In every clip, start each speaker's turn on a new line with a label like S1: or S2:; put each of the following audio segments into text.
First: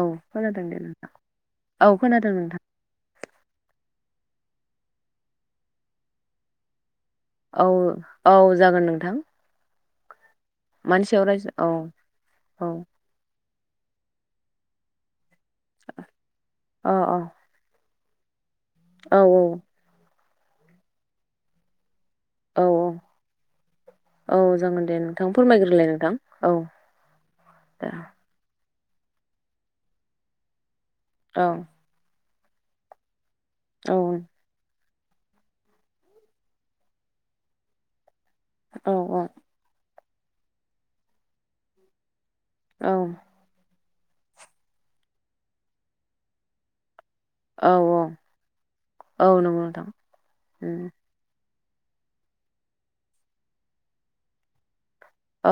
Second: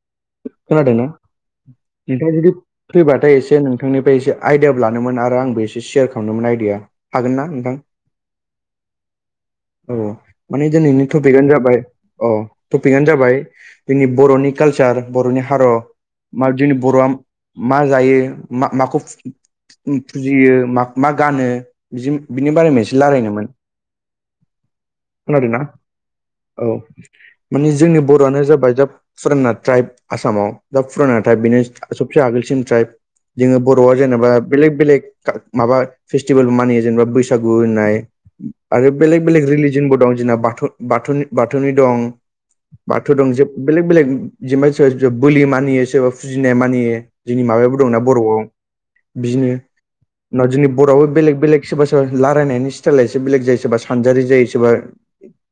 S1: औ खोनादों दे
S2: खोनादोंना
S1: नोंथां औ खोनादों नोंथां
S2: फैबाथाय एसे नोंथांनिफ्राय एसे आइडियाबो लानोमोन आरो आंबो एसे सेयार खालामनोमोन आयडिया
S1: औ औ जागोन नोंथां
S2: औ माने दिनैनि
S1: मानि सायाव
S2: टपिकनो
S1: रायज्ला औ
S2: जाबाय औ टपिकआनो जाबाय जोंनि बर'नि कालचार बर'नि हारिमुआ जोंनि
S1: अ
S2: बर'आ
S1: अ
S2: मा जायो मा माखौ
S1: औ
S2: फुजियो मा गानो बि बिनि
S1: औ
S2: बारैनो एसे रायलायनोमोन
S1: औ जागोन दे नोंथां
S2: खोनादों ना
S1: फोरमायग्रोलाय नोंथां
S2: औ माने
S1: दे
S2: जोंनि बर' आनो जाबाय दा फुराना ट्राइब आसामाव दा फुराना टाइब
S1: औ
S2: बेनो सबसे आगोलसिन ट्राइब जोङो बर'आ
S1: औ
S2: जेनेबा बेलेक बेलेग माबा फेस्टिभेल मानियो जेनेबा बैसागु होननाय आरो
S1: औ
S2: बेलेग बेलेग रिलिजनबो दं जोंना बाथौ बाथौनि बाथौनि दं
S1: औ
S2: बाथौ दं जे बेलेग बेलेग जेनेबा सोरबा बोलि मानियो सोरबा फुजिनाय मानियो जोंनि
S1: औ
S2: माबायाबो दंना
S1: औ
S2: बर'आव
S1: औ नंगौ नोंथां
S2: बिदिनो जोंनि
S1: उम
S2: बर'आवबो बेलेग बेलेग सोरबा सोरबा रायलायनायनि स्टाइल एससे बेलेग जायो सोरबा सानजारि जायो सोरबा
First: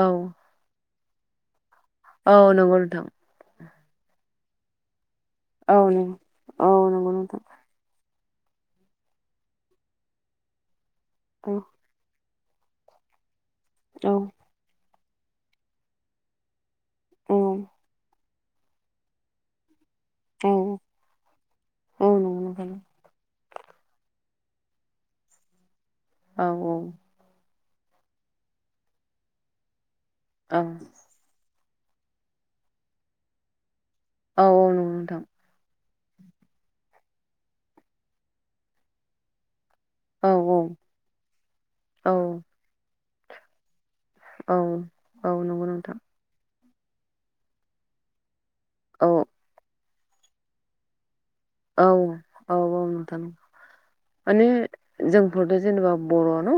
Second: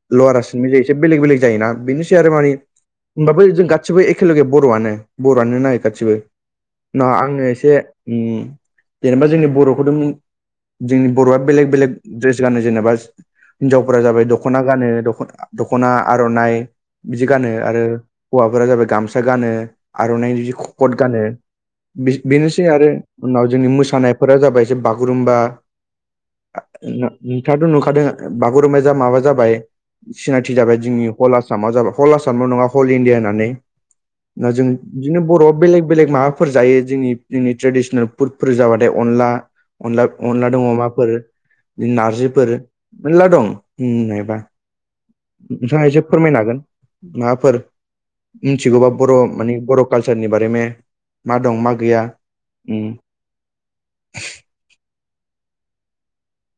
S1: औ
S2: लवारासो एसे बेलेग बेलेग जायोना बेनोसै आरो
S1: औ
S2: माने
S1: नंगौ नोंथां
S2: होनबाबो जों गासिबो एखे लगे बर'आनो बर'आनो
S1: औ नों
S2: नायिरखासिबो
S1: औ
S2: ना
S1: नंगौ नोंथां
S2: आङो एसे जेनेबा जोंनि बर'खौथ' जोंनि बर'आ
S1: औ
S2: बेलेग बेलेग द्रेस गानो जेनेबा हिनजावफोरा
S1: औ
S2: जाबाय दख'ना गानो दख'ना आर'नाइ बिदि
S1: औ
S2: गानो आरो हौवाफोरा जाबाय गामसा गानो आर'नाइ
S1: औ
S2: जदि कत गानो
S1: औ नंगौ
S2: बेनोसै
S1: नोंथां
S2: आरो उनाव जोंनि मोसानाय फोर जाबाय एसे बागुरुम्बा
S1: औ औ
S2: नोंथाङाथ' नुखादों बागुरुम्बाया जा माबा जाबाय सिनायथि
S1: औ
S2: जाबाय जोंनि हल आसामा जाबाय हल आसामल' नङा हल इण्डिया होननानै
S1: औ
S2: जों
S1: नंगौ
S2: बिदिनो
S1: नोंथां
S2: बर'आ बेलेग बेलेग माबाफोर जायो जोंनि जोंनि ट्रेडिसनेल फुडफोर जाबाथाय अनला अन
S1: औ
S2: अनला
S1: औ
S2: दं अमाफोर बिदिनो
S1: औ
S2: नारजिफोर मेरला दं
S1: औ औ नंगौ
S2: नोंथाङा
S1: नोंथां
S2: एसे फोरमायनो हागोन माबाफोर मिथिगौबा
S1: औ
S2: बर' मानि बर' काल्चारनि बारै मा दं मा
S1: औ
S2: गैया
S1: औ औ
S2: उम
S1: नोंथां माने जोंफोरथ' जेनेबा बर' न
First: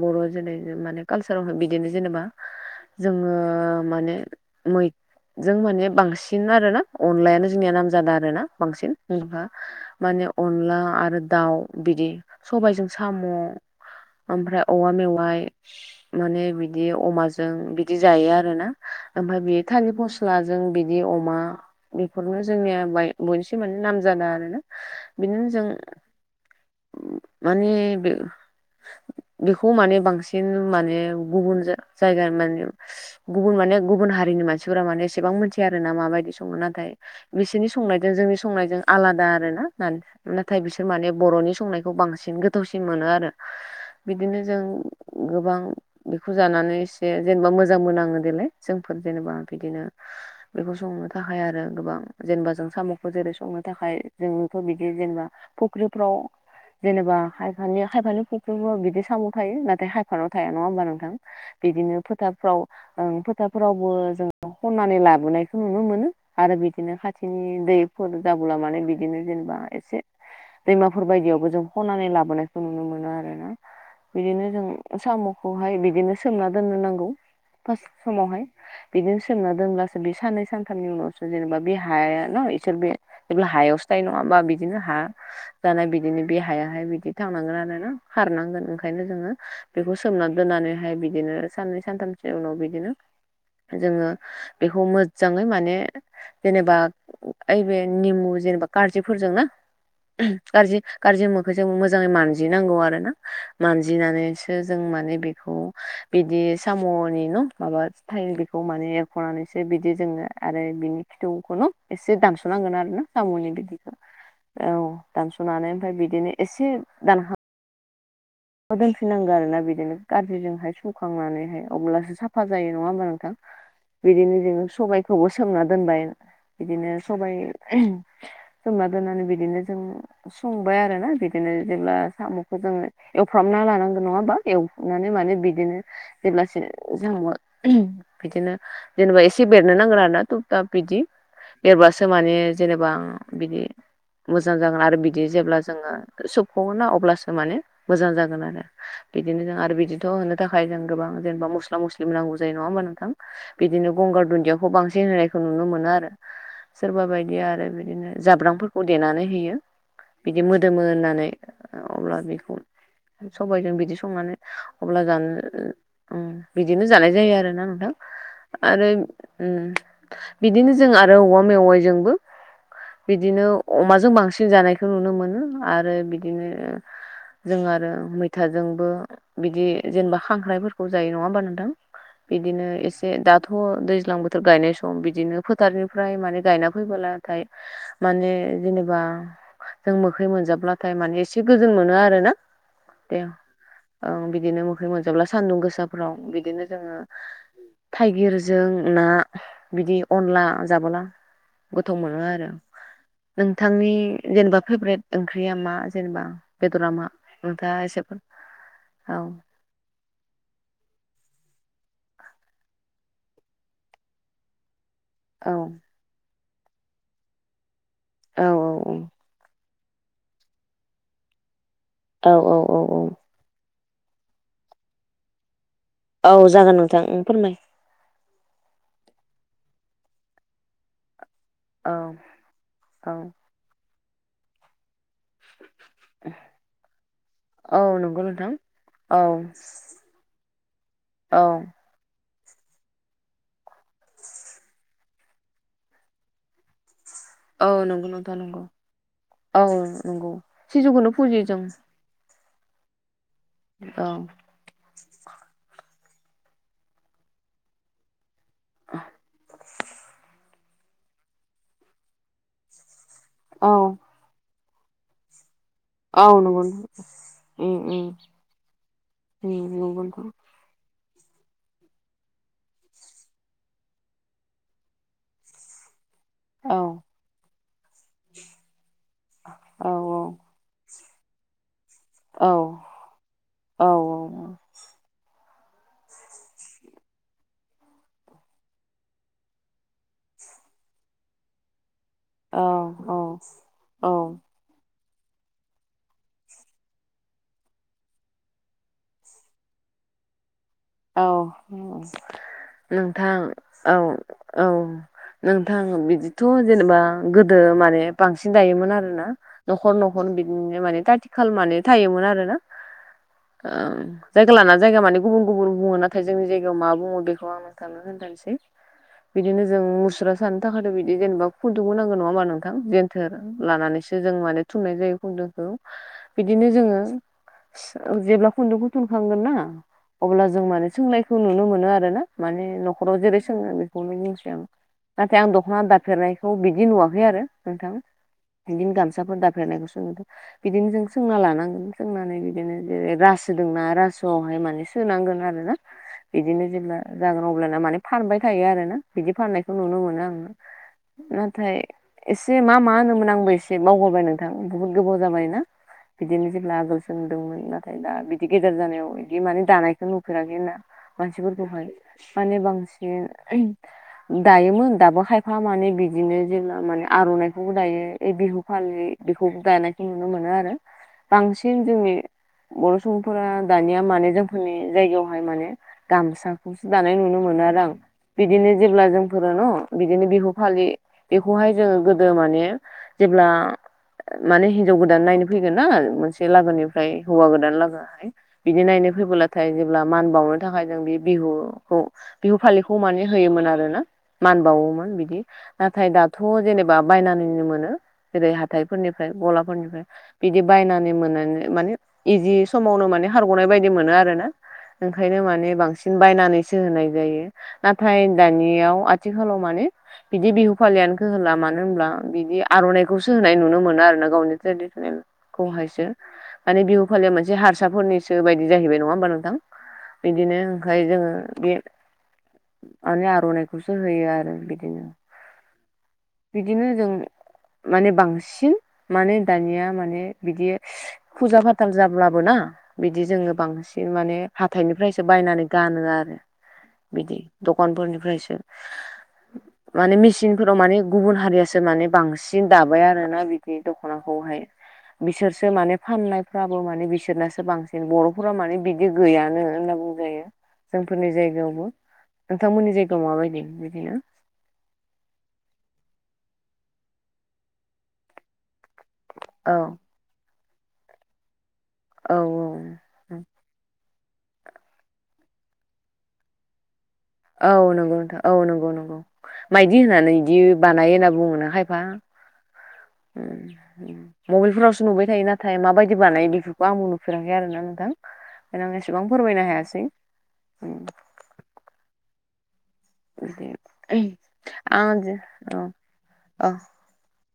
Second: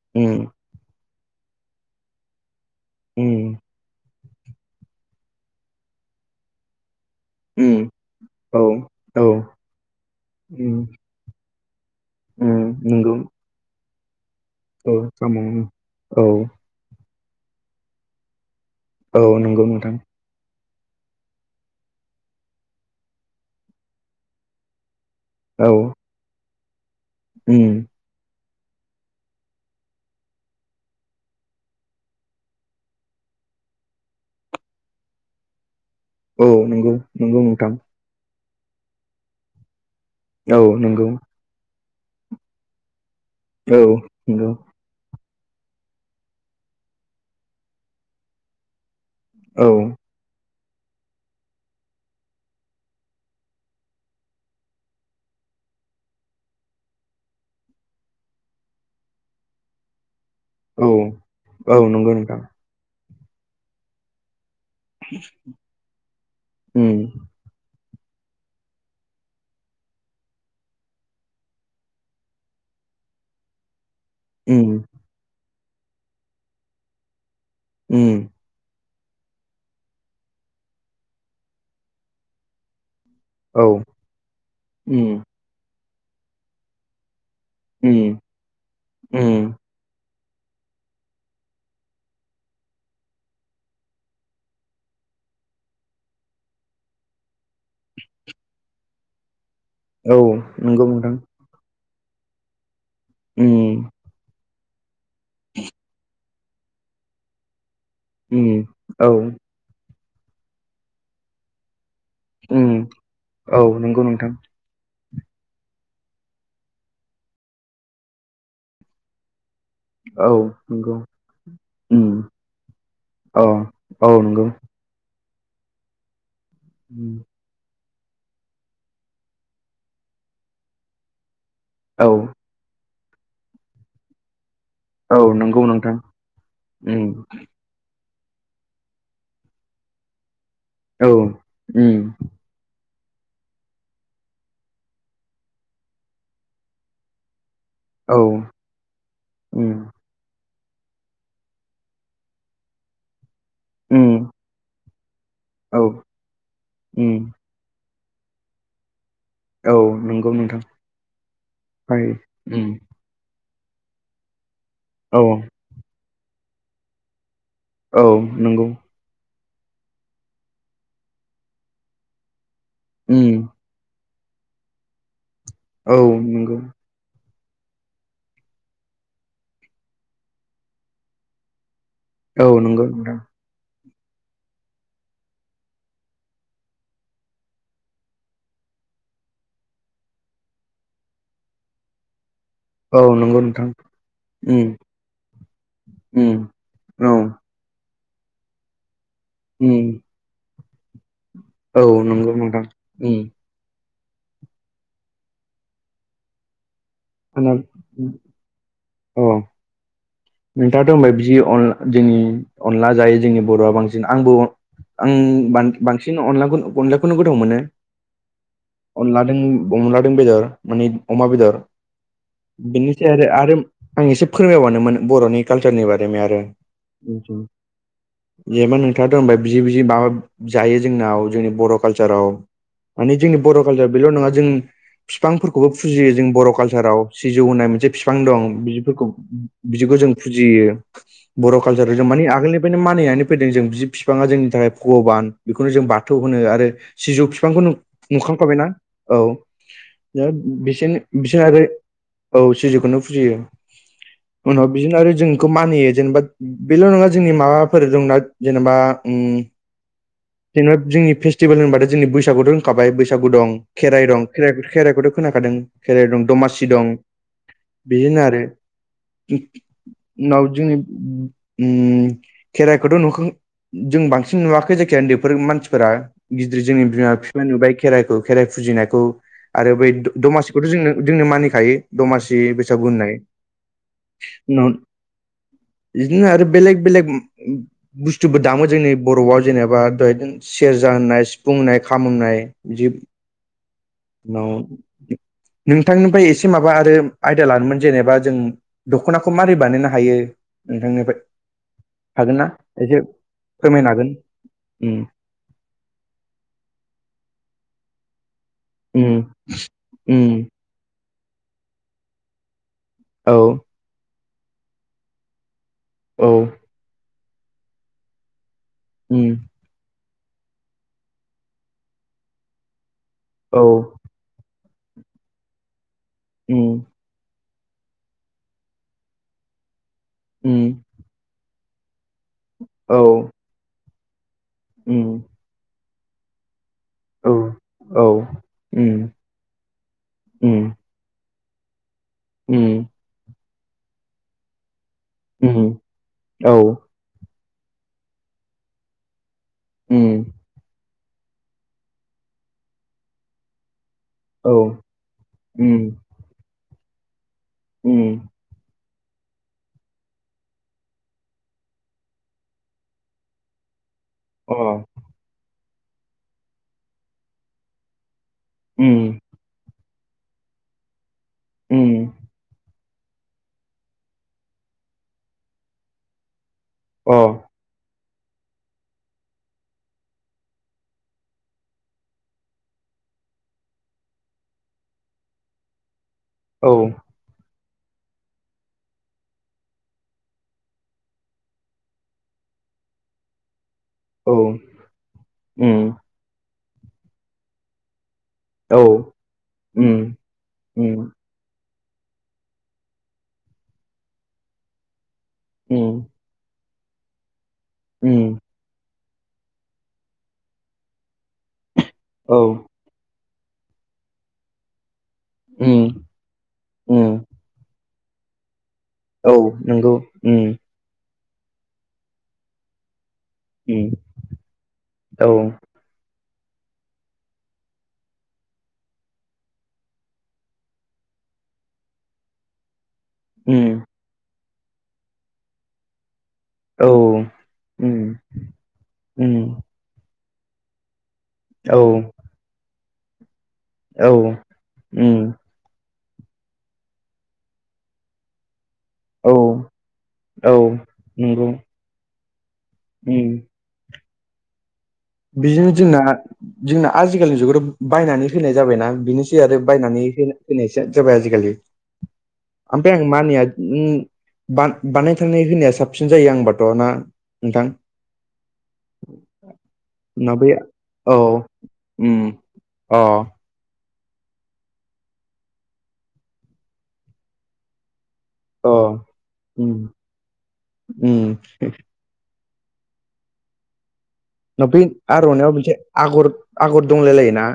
S1: बर'
S2: उम
S1: जेनै बे माने कालसारावनो बिदिनो जेनेबा जोङो
S2: उम
S1: माने मैजों माने बांसिन आरोना अनलायानो जोंनिया
S2: उम
S1: नामजादा आरोना
S2: औ
S1: बांसिन।
S2: औ
S1: जोंहा माने
S2: उम
S1: अनला आरो दाउ बिदि
S2: उम
S1: सबाइजों
S2: नंगौ
S1: साम' ओमफ्राय औवा
S2: औ साम'
S1: मेवाइ
S2: उम औ
S1: माने बि बिदि अमाजों बिदि जायो आरोना
S2: औ
S1: ओमफ्राय बेयो
S2: नंगौ
S1: थालि
S2: नोंथां
S1: फस स्लाजों बिदि अमा बेफोरनो जोंनिया बाय बयनिसिमानो माने नामजादा आरोना। बिदिनो जों
S2: औ
S1: माने
S2: उम
S1: बे बेखौ माने बांसिन माने गुबुन जायगा माने गुबुन माने गुबुन हारिनि मानसिफोरा माने एसेबां मोनथिया आरोना माबाय
S2: औ
S1: सङो नाथाय
S2: नंगौ नंगौ
S1: बिसोरनि
S2: नोंथां
S1: संनाय जों जोंनि संनायजों आलादा आरोना ना नाथाय
S2: औ
S1: बिसोर
S2: नंगौ
S1: माने बर'नि संनाय खौ बांसिन गोथावसिन मोनो आरो
S2: औ
S1: बिदिनो
S2: नंगौ
S1: जों गोबां बेखौ जानानै एसे जेनबा मोजांबो नाङो देलाय। जोंफोर जेनेबा
S2: औ
S1: बिदिनो बेखौ संनो थाखाय आरो गोबां जेनबा जों साम'खौ जेरै सङो। थाखाय जोंथ' बिदि जेनबा फुख्रिफ्राव जेनेबा खायफानि खायफानि फुख्रिफ्राव बिदि साम' थायो नाथाय खाय फानाव थाया नङा ओमबा
S2: औ
S1: नोंथां
S2: औ
S1: बिदिनो
S2: नंगौ नोंथां
S1: फोथाफ्राव फोथारफोरावबो जों खननानै लाबोनायखौ नुनो मोनो आरो बिदिनो
S2: उम
S1: खाथिनि दैफोर जाबोला माने बिदिनो जेनबा एसे दैमाफोर बायदियावबो जों खनानै लाबोनायखौ नुनो मोनो आरोना। बिदिनो जों
S2: उम
S1: साम'खौहाय बिदिनो सोमना दोननो नांगौ फार्स्ट
S2: उम
S1: समावहाय। बिदिनो सोमना दोनब्लासो बे साननै सानथामनि उनावसो जेनेबा बे हाया ना इसोर बे जेब्ला
S2: औ
S1: हायावसो थायो नङा ओमबा बिदिनो हा
S2: उम
S1: जानाय बिदिनो बे हायाहाय बिदि थांनांगोन आरो। हायाना
S2: उम
S1: खारनांगोन ओंखायनो जोङो
S2: उम
S1: बेखौ सोमनानै दोननानैहाय बिदिनो साननै सानथामसो उनाव बिदिनो जोङो बेखौ मोजाङै माने जेनेबा ओइ ओइबे निमु जेनेबा कारजिफोरजोंनो
S2: औ
S1: कारजि
S2: नंगौ नोंथां
S1: कारजि मो बेखौ जों मोजाङै मानजिनांगौ आरोना
S2: उम
S1: मानजिनानै बेखो जों माने बेखौ बिदि साम'नि न' माबा थायो
S2: उम
S1: बेखौ माने
S2: औ
S1: एरख'नानैसो बिदि जोङो आरो बिनि खिथुखौनो एसे दामस'
S2: उम
S1: दानस'नांगोन आरोना साम'नि
S2: औ
S1: बिदिखौ
S2: नंगौ नोंथां
S1: औ दानस'नानै ओमफ्राय बिदिनो एसे दानहां दोनफिनांगौ आरोना बिदिनो
S2: औ
S1: गाज्रिजोंहाय
S2: नंगौ
S1: सुखांनानैहाय अब्लासो
S2: उम
S1: साफा जायो नङा ओमबा नोंथां?
S2: अ औ
S1: बिदिनो
S2: नंगौ
S1: जोङो सबाइखौबो सोमना दोनबाय बिदिनो
S2: उम
S1: सबाइ सोमना दोननानै बिदिनो जों संबाय आरोना बिदिनो जेब्ला
S2: औ
S1: साम' खौ जोङो एवफ्रामना लानांगोन नङा ओमबा? एवफ्रामनानै
S2: औ
S1: माने
S2: नंगौ
S1: बिदिनो
S2: नोंथां
S1: जेब्लासे
S2: उम
S1: जोंबो बिदिनो जेनेबा एसे बेरनो नांगोन आरोना तुब ताब दा बिदि
S2: औ उम
S1: एरबासो माने जेनेबा बिदि मोजां जागोन आरो बिदि जेब्ला जोङो सोबख'गोन ना अब्लासो माने मोजां
S2: औ
S1: जागोन आरो बिदिनो जों
S2: उम
S1: आरो बिदिथ' होनो थाखाय जों गोबां जेनबा मस्ला मस्लिबो नांगौ जायो नङा ओमबा नोंथां? बिदिनो
S2: उम
S1: गंगार दुन्दियाखौ बांसिन होनायखौ नुनो
S2: औ
S1: मोनो आरो सोरबा
S2: उम
S1: बायदि आरो बिदिनो जाब्रांफोरखौ देनानै होयो
S2: औ नंगौ
S1: बिदि
S2: नोंथां
S1: मोदोमो होननानै अब्ला बेखौ
S2: थारैनो उम
S1: सबाइजों बिदि संनानै अब्ला
S2: औ
S1: जानो उम बिदिनो जानाय जायो आरोना आं। नोंथां
S2: औ नंगौ
S1: आरो उम बिदिनो जों आरो औवा मेवाइजोंबो बिदिनो
S2: उम
S1: अमाजों बांसिन जानायखौ नुनो मोनो आरो
S2: औ
S1: बिदिनो
S2: नंगौ
S1: जों आरो मैथाजोंबो बिदि जेनेबा खांख्रायफोरखौ जायो नङा ओमबा नोंथां?
S2: औ
S1: इदिनो
S2: नंगौ
S1: एसे
S2: नोंथां
S1: दाब थ' दैज्लां बोथोर गायनाय सम बिदिनो फोथारनिफ्राय माने गायना फैबोलाथाय माने जेनेबा जों मोखै मोनजाब्लाथाय माने एसे गोजोन मोनो आरो ना
S2: औ
S1: दे
S2: नंगौ नोंथां
S1: ओं बिदिनो
S2: उम
S1: मोखै मोनजाब्ला सानदुं गोसाफ्राव
S2: उम
S1: बिदिनो जोङो
S2: औ
S1: थाइगिरजों ना
S2: उम
S1: बिदि अनला जाबोला
S2: औ
S1: गोथाव मोनो
S2: नंगौ
S1: आरो
S2: नोंथां उम
S1: बिथांनि जेनेबा फेभ्रेट ओंख्रिया मा जेनेबा बेदरा मा
S2: आंना
S1: दा एसेबो
S2: अ
S1: औ
S2: नोंथाङाथ' होनबाय बिदि अन जोंनि अनला जायो जोंनि बर'आ बांसिन आंबो आं
S1: औ
S2: बांसिन अनला अनलाखौनो गोथाव मोनो
S1: औ औ औ
S2: अनलादों अनलादों बेदर मानि अमा बेदर
S1: औ औ औ
S2: बिनोसै आरो आं एसे फोरमायबानोमोन बर'नि कालसारनि बारै आरो
S1: औ जागोन नोंथां फोरमाय
S2: जेनेबा नोंथाङाथ' होना बि बि माबा जायो जोंनाव जोंनि बर'
S1: औ
S2: कालचाराव
S1: औ
S2: मानिे जोंनि बर' कालचार बेल' नङा जों बिफांफोरखौबो फुजियो जों बर' कालसार ससाराव सिजौ होननाय
S1: औ
S2: मोनसे बिफां
S1: नंगौ नोंथां
S2: दं बिफोरखौ
S1: औ
S2: बिदिखौ जों फुजियो
S1: औ
S2: आरो जों माने आगोलनिफ्रायनो मानिनानै फैदों जों बि बिफाङा जोंनि थाखाय भगबान बेखौनो जों बाथौ होनो आरो सिजौ बिफांखौ
S1: औ नंगौ नोंथां नंगौ
S2: नुखांखाबायनाा औ द
S1: नंगौ
S2: बिस
S1: सिजौखौनो फुजियो
S2: बिसोर
S1: जों
S2: आरोै औ सिजौखौनो फुजियो
S1: औ
S2: उनाव बिदिनो आरो जोंखौ मानियो जेनेबा बेल' नङा जोंनि माबाफोर दंना जेनेबा जेनेबा जोंनि फेस्टिभेल होनबाथाय जोंनि बैसागुथ' थाबाय बैसागु दं
S1: औ
S2: खेराइ दं खेराइखौथ' खोनाखादों खेराइ
S1: औ
S2: दं
S1: नंगौ
S2: दमासि दं
S1: उम उम
S2: बिदिनो आरो
S1: उम नंगौ नोंथां
S2: उनाव जोंनि खेराइखौथ' नुखो जों बांसिन नुवाखै जायखिजाया उन्दैफोर मानसिफोरा गिदिर
S1: औ
S2: जोंनि बिमा बिफा नुबाय खेराइखौ खेराइ फुजिनायखौ आरो
S1: औ
S2: बै दमासिखौथ' जोंनो जोंनो मानिखायो दमासि
S1: औ
S2: बैसाग होननाय
S1: औ
S2: उनाव बिदिनो आरो बेलेग बेलेग बुस्थुबो दामो जोंनि बर'आव जेनेबा द सेरजा होननाय सिफुं होननाय खामनाय बिदि
S1: औ औ
S2: उन नोंथांनिफ्राय एसे माबा आरो आयदा लानोमोन जेनेबा जों दख'नाखौ मारै बानायनो हायो नोंथांनिफ्राय
S1: औ
S2: हागोन ना एसे
S1: नोंथां
S2: फोरमायनो
S1: औ
S2: हागोन
S1: औ
S2: उम
S1: नोंथां बिदिथ' जेनेबा गोदो माने बांसिन दायोमोन आर
S2: उम
S1: ना नखर नखर
S2: उम
S1: बिदिनो माने आ आथिखाल माने थायोमोन आरो ना
S2: औ
S1: जायगा लाना जायगा मान गुबुन गुबुन बुङो नाथाय
S2: औ
S1: जोंनि जायगा बेयाव मा बुङो बेखौ आं नोंथांनो होन्थानोसै
S2: उ
S1: बिदिनो जों मुस्राा सानो थाखायथ' बिदि जेनेबा खुन्दुं नांगौ नङा हा नोंथां जेथेर
S2: औ
S1: लानानैसो जों मानानो थुंनाय जायो खुन्दुंखौ बिदिनो
S2: उम
S1: जोङो जेब्ला खुन्दुंखौ थुनखांगोन ना अब्ला
S2: उम
S1: जों माने सोंनायखौ नुनो मोनो आरो ना माने नखराव जेरै सोङो बेखौनो बुंसै आं
S2: उ
S1: न आं दखना दाफेरनायखौ बिदि नुवाखै आरो नोंथां
S2: औ
S1: बिदिनो
S2: उम
S1: गामसाफोर दाफेरनायखौ सोङो
S2: उम
S1: बिदिनो जों सोंना लानांगोन सोंनानै बिदिनो
S2: उम
S1: जेरै सोदोंना रासोआवहाय माने सोनांगोन
S2: उम
S1: आरोना
S2: औ
S1: बिदिनो जेब्ला जागोन अब्लाना माने फानबाय थायो आरो ना बिदि फाननाय
S2: उ
S1: नाथाय एसे मा मा होनोमोन आंबो ए से बावबोबाय नोंथां
S2: औ
S1: बुहुत गोबाव जाबाय ना
S2: उम
S1: बिदिनो जेब्ला आगोल सो नुदोंमोन नाथाय दा
S2: उम
S1: बिदि गेदेर जानायाव बिदि माने दानायखौ नुफेराखै होना मानसिफोरखौहाय माने बांसिन
S2: अ
S1: दायोमोन दाबो खायफा माने बिदिनो जेब्ला माने आर'नाइखौबो दायो बे बिहु फालि
S2: उम
S1: बेखौ दायनायखौ नुनो मोनो आरो बांसिन
S2: उम
S1: जोंनि बर' सुबुंफोरा दानिया माने जोंफोरनि जायगायावहाय माने गामसा खौसो
S2: अ
S1: दानाय नुनो मोनो आरो आं बिदिनो जेब्ला जोंफोरो न' बिदिनो बिहु फालि बेखौहाय जोङो गोदो माने जेब्ला माने हिनजाव गोदान नायनो फैगोन ना मान सि
S2: औ
S1: लोगोनिफ्राय हौवा गोदान लोगो बिदि नायनो फैबोला नाथाय जेब्ला मान बावनो थाखाय जों बे बिहुखौ बिहु फालिखौ माने होयोमोन आरो ना
S2: औ
S1: मान बावोमोन बिदि
S2: उम
S1: नाथाय दाथ' जेनेबा बायनानैनो मोनो जेरै
S2: औ
S1: हाथायफोरनिफ्राय
S2: उम
S1: गलाफोरनिफ्राय बिदि
S2: उम
S1: बायनानै मोननानै माने इजि समावनो माने हारग'नाय बायदि मोनो आरो ना ओंखायनो माने
S2: उम
S1: बांसिन बायनानैसो होनाय जायो नाथाय
S2: उम
S1: दानियाव आथिखालाव माने बिदि बिहु फालियानोखौ होला मानो होनब्ला
S2: औ
S1: बिदि आर'नाइखौसो होनाय नुनो मोनो आरो ना गावनि ट्रेडिसनेल
S2: उम
S1: खौहायसो माने बिहु
S2: उम
S1: फालिया मोनसे हारसाफोरनिसो बायदि जाहैबाय नङा होमबा नों
S2: नोंगौ उम
S1: जोंखाय जोङो बे [unintelligible]
S2: उम
S1: र'नाइखौसो होयो आरो बिदिनो
S2: औ
S1: बिदिनो जों माने बांसिन माने दानिया माने बिदि फुजा फाथाल जाब्लाबो ना बिदि जोङो
S2: उम
S1: बांसिन माने हाथायनिफ्रायसो बायनानै गानो आरो
S2: औ
S1: बिदि
S2: उम
S1: दखानफोरनिफ्रायसो
S2: उम
S1: माने मेसिनफोराव माने गुबुन
S2: औ
S1: हारियासो माने बांसिन दाबाय आरोना बिदि
S2: औ
S1: दख'नाखौहाय
S2: उम
S1: बिसोरसो माने फाननायफ्राबो माने बिसोरनासो बांसिन बर'फोरा माने बि दि
S2: औ
S1: गैयानो होनना बुंजायो
S2: औ
S1: जोंफोरनि
S2: नंगौ
S1: जायगायावबो नोंथांमोननि जायगायाव
S2: उम
S1: माबायदि बिदिनो
S2: बिदिनो जोंना जोंना आजिखालिनि जुगाथ' बायनानै होनाय जाबायना बेनोसै आरो
S1: औ
S2: बायनानै होन होनायसो जाबाय आजिखालि
S1: औ औ
S2: ओमफ्राय आं मानिया उम बानाय थानाय होनाया साबसिन जायो आंबाथ' ना नोंथां
S1: औ नंगौ नोंथां औ नंगौ नंगौ माइदि होनानै
S2: ना बै
S1: बिदि बानायो
S2: औ
S1: होनना बुङोना खायफा
S2: उम अ
S1: उम मबाइलफोरावसो नुबाय थायो नाथाय माबायदि बानायो बेफोरखौ आंबो नुफेराखै आरोना नोंथां
S2: अ
S1: ओंखायनो आं एसेबां फोरमायनो हायासै
S2: दे [unintelligible]
S1: बिदि [unintelligible]
S2: न'फिद आर'नाइयाव मोनसे आगर
S1: औ
S2: आगर दंलाय लायो ना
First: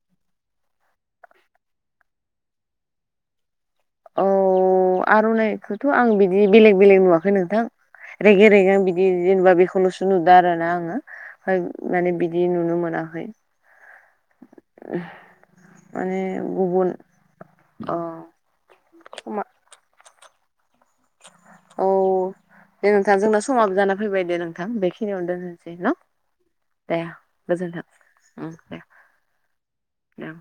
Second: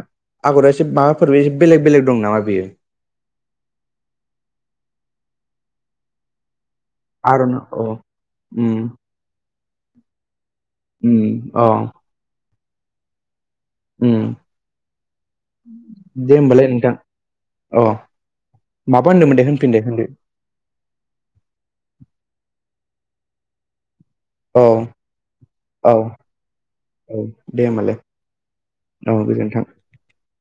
S2: आगर एसे माबाफोरबो एसे बेलेग बेलेग दं नामा बियो
S1: अ आर'नाइखोथ' थ' आं बिदि बेलेग बेलेग नुवाखै
S2: आर'ना
S1: नोंथां
S2: अ
S1: रेगे रेगे
S2: उम
S1: आं बिदि जेनेबा बेखौल'सो नुदों आरोना आं
S2: उम
S1: ओमफ्राय
S2: अ
S1: माने बिदि नुनो मोनाखै
S2: उम
S1: माने
S2: दे होमबालाय
S1: गुबुन
S2: नोंथां अ माबा होनदोंमोन
S1: समा
S2: दे होन फिन दे होनदो
S1: औ दे नोंथां जोंना समाबो जाना फैबाय दे
S2: औ
S1: नोंथां बेखिनियावनो दोननोसै
S2: औ
S1: न' दे
S2: औ दे
S1: गोजोनथों
S2: होमबालाय
S1: उम दे
S2: औ गोजोन्थों
S1: दे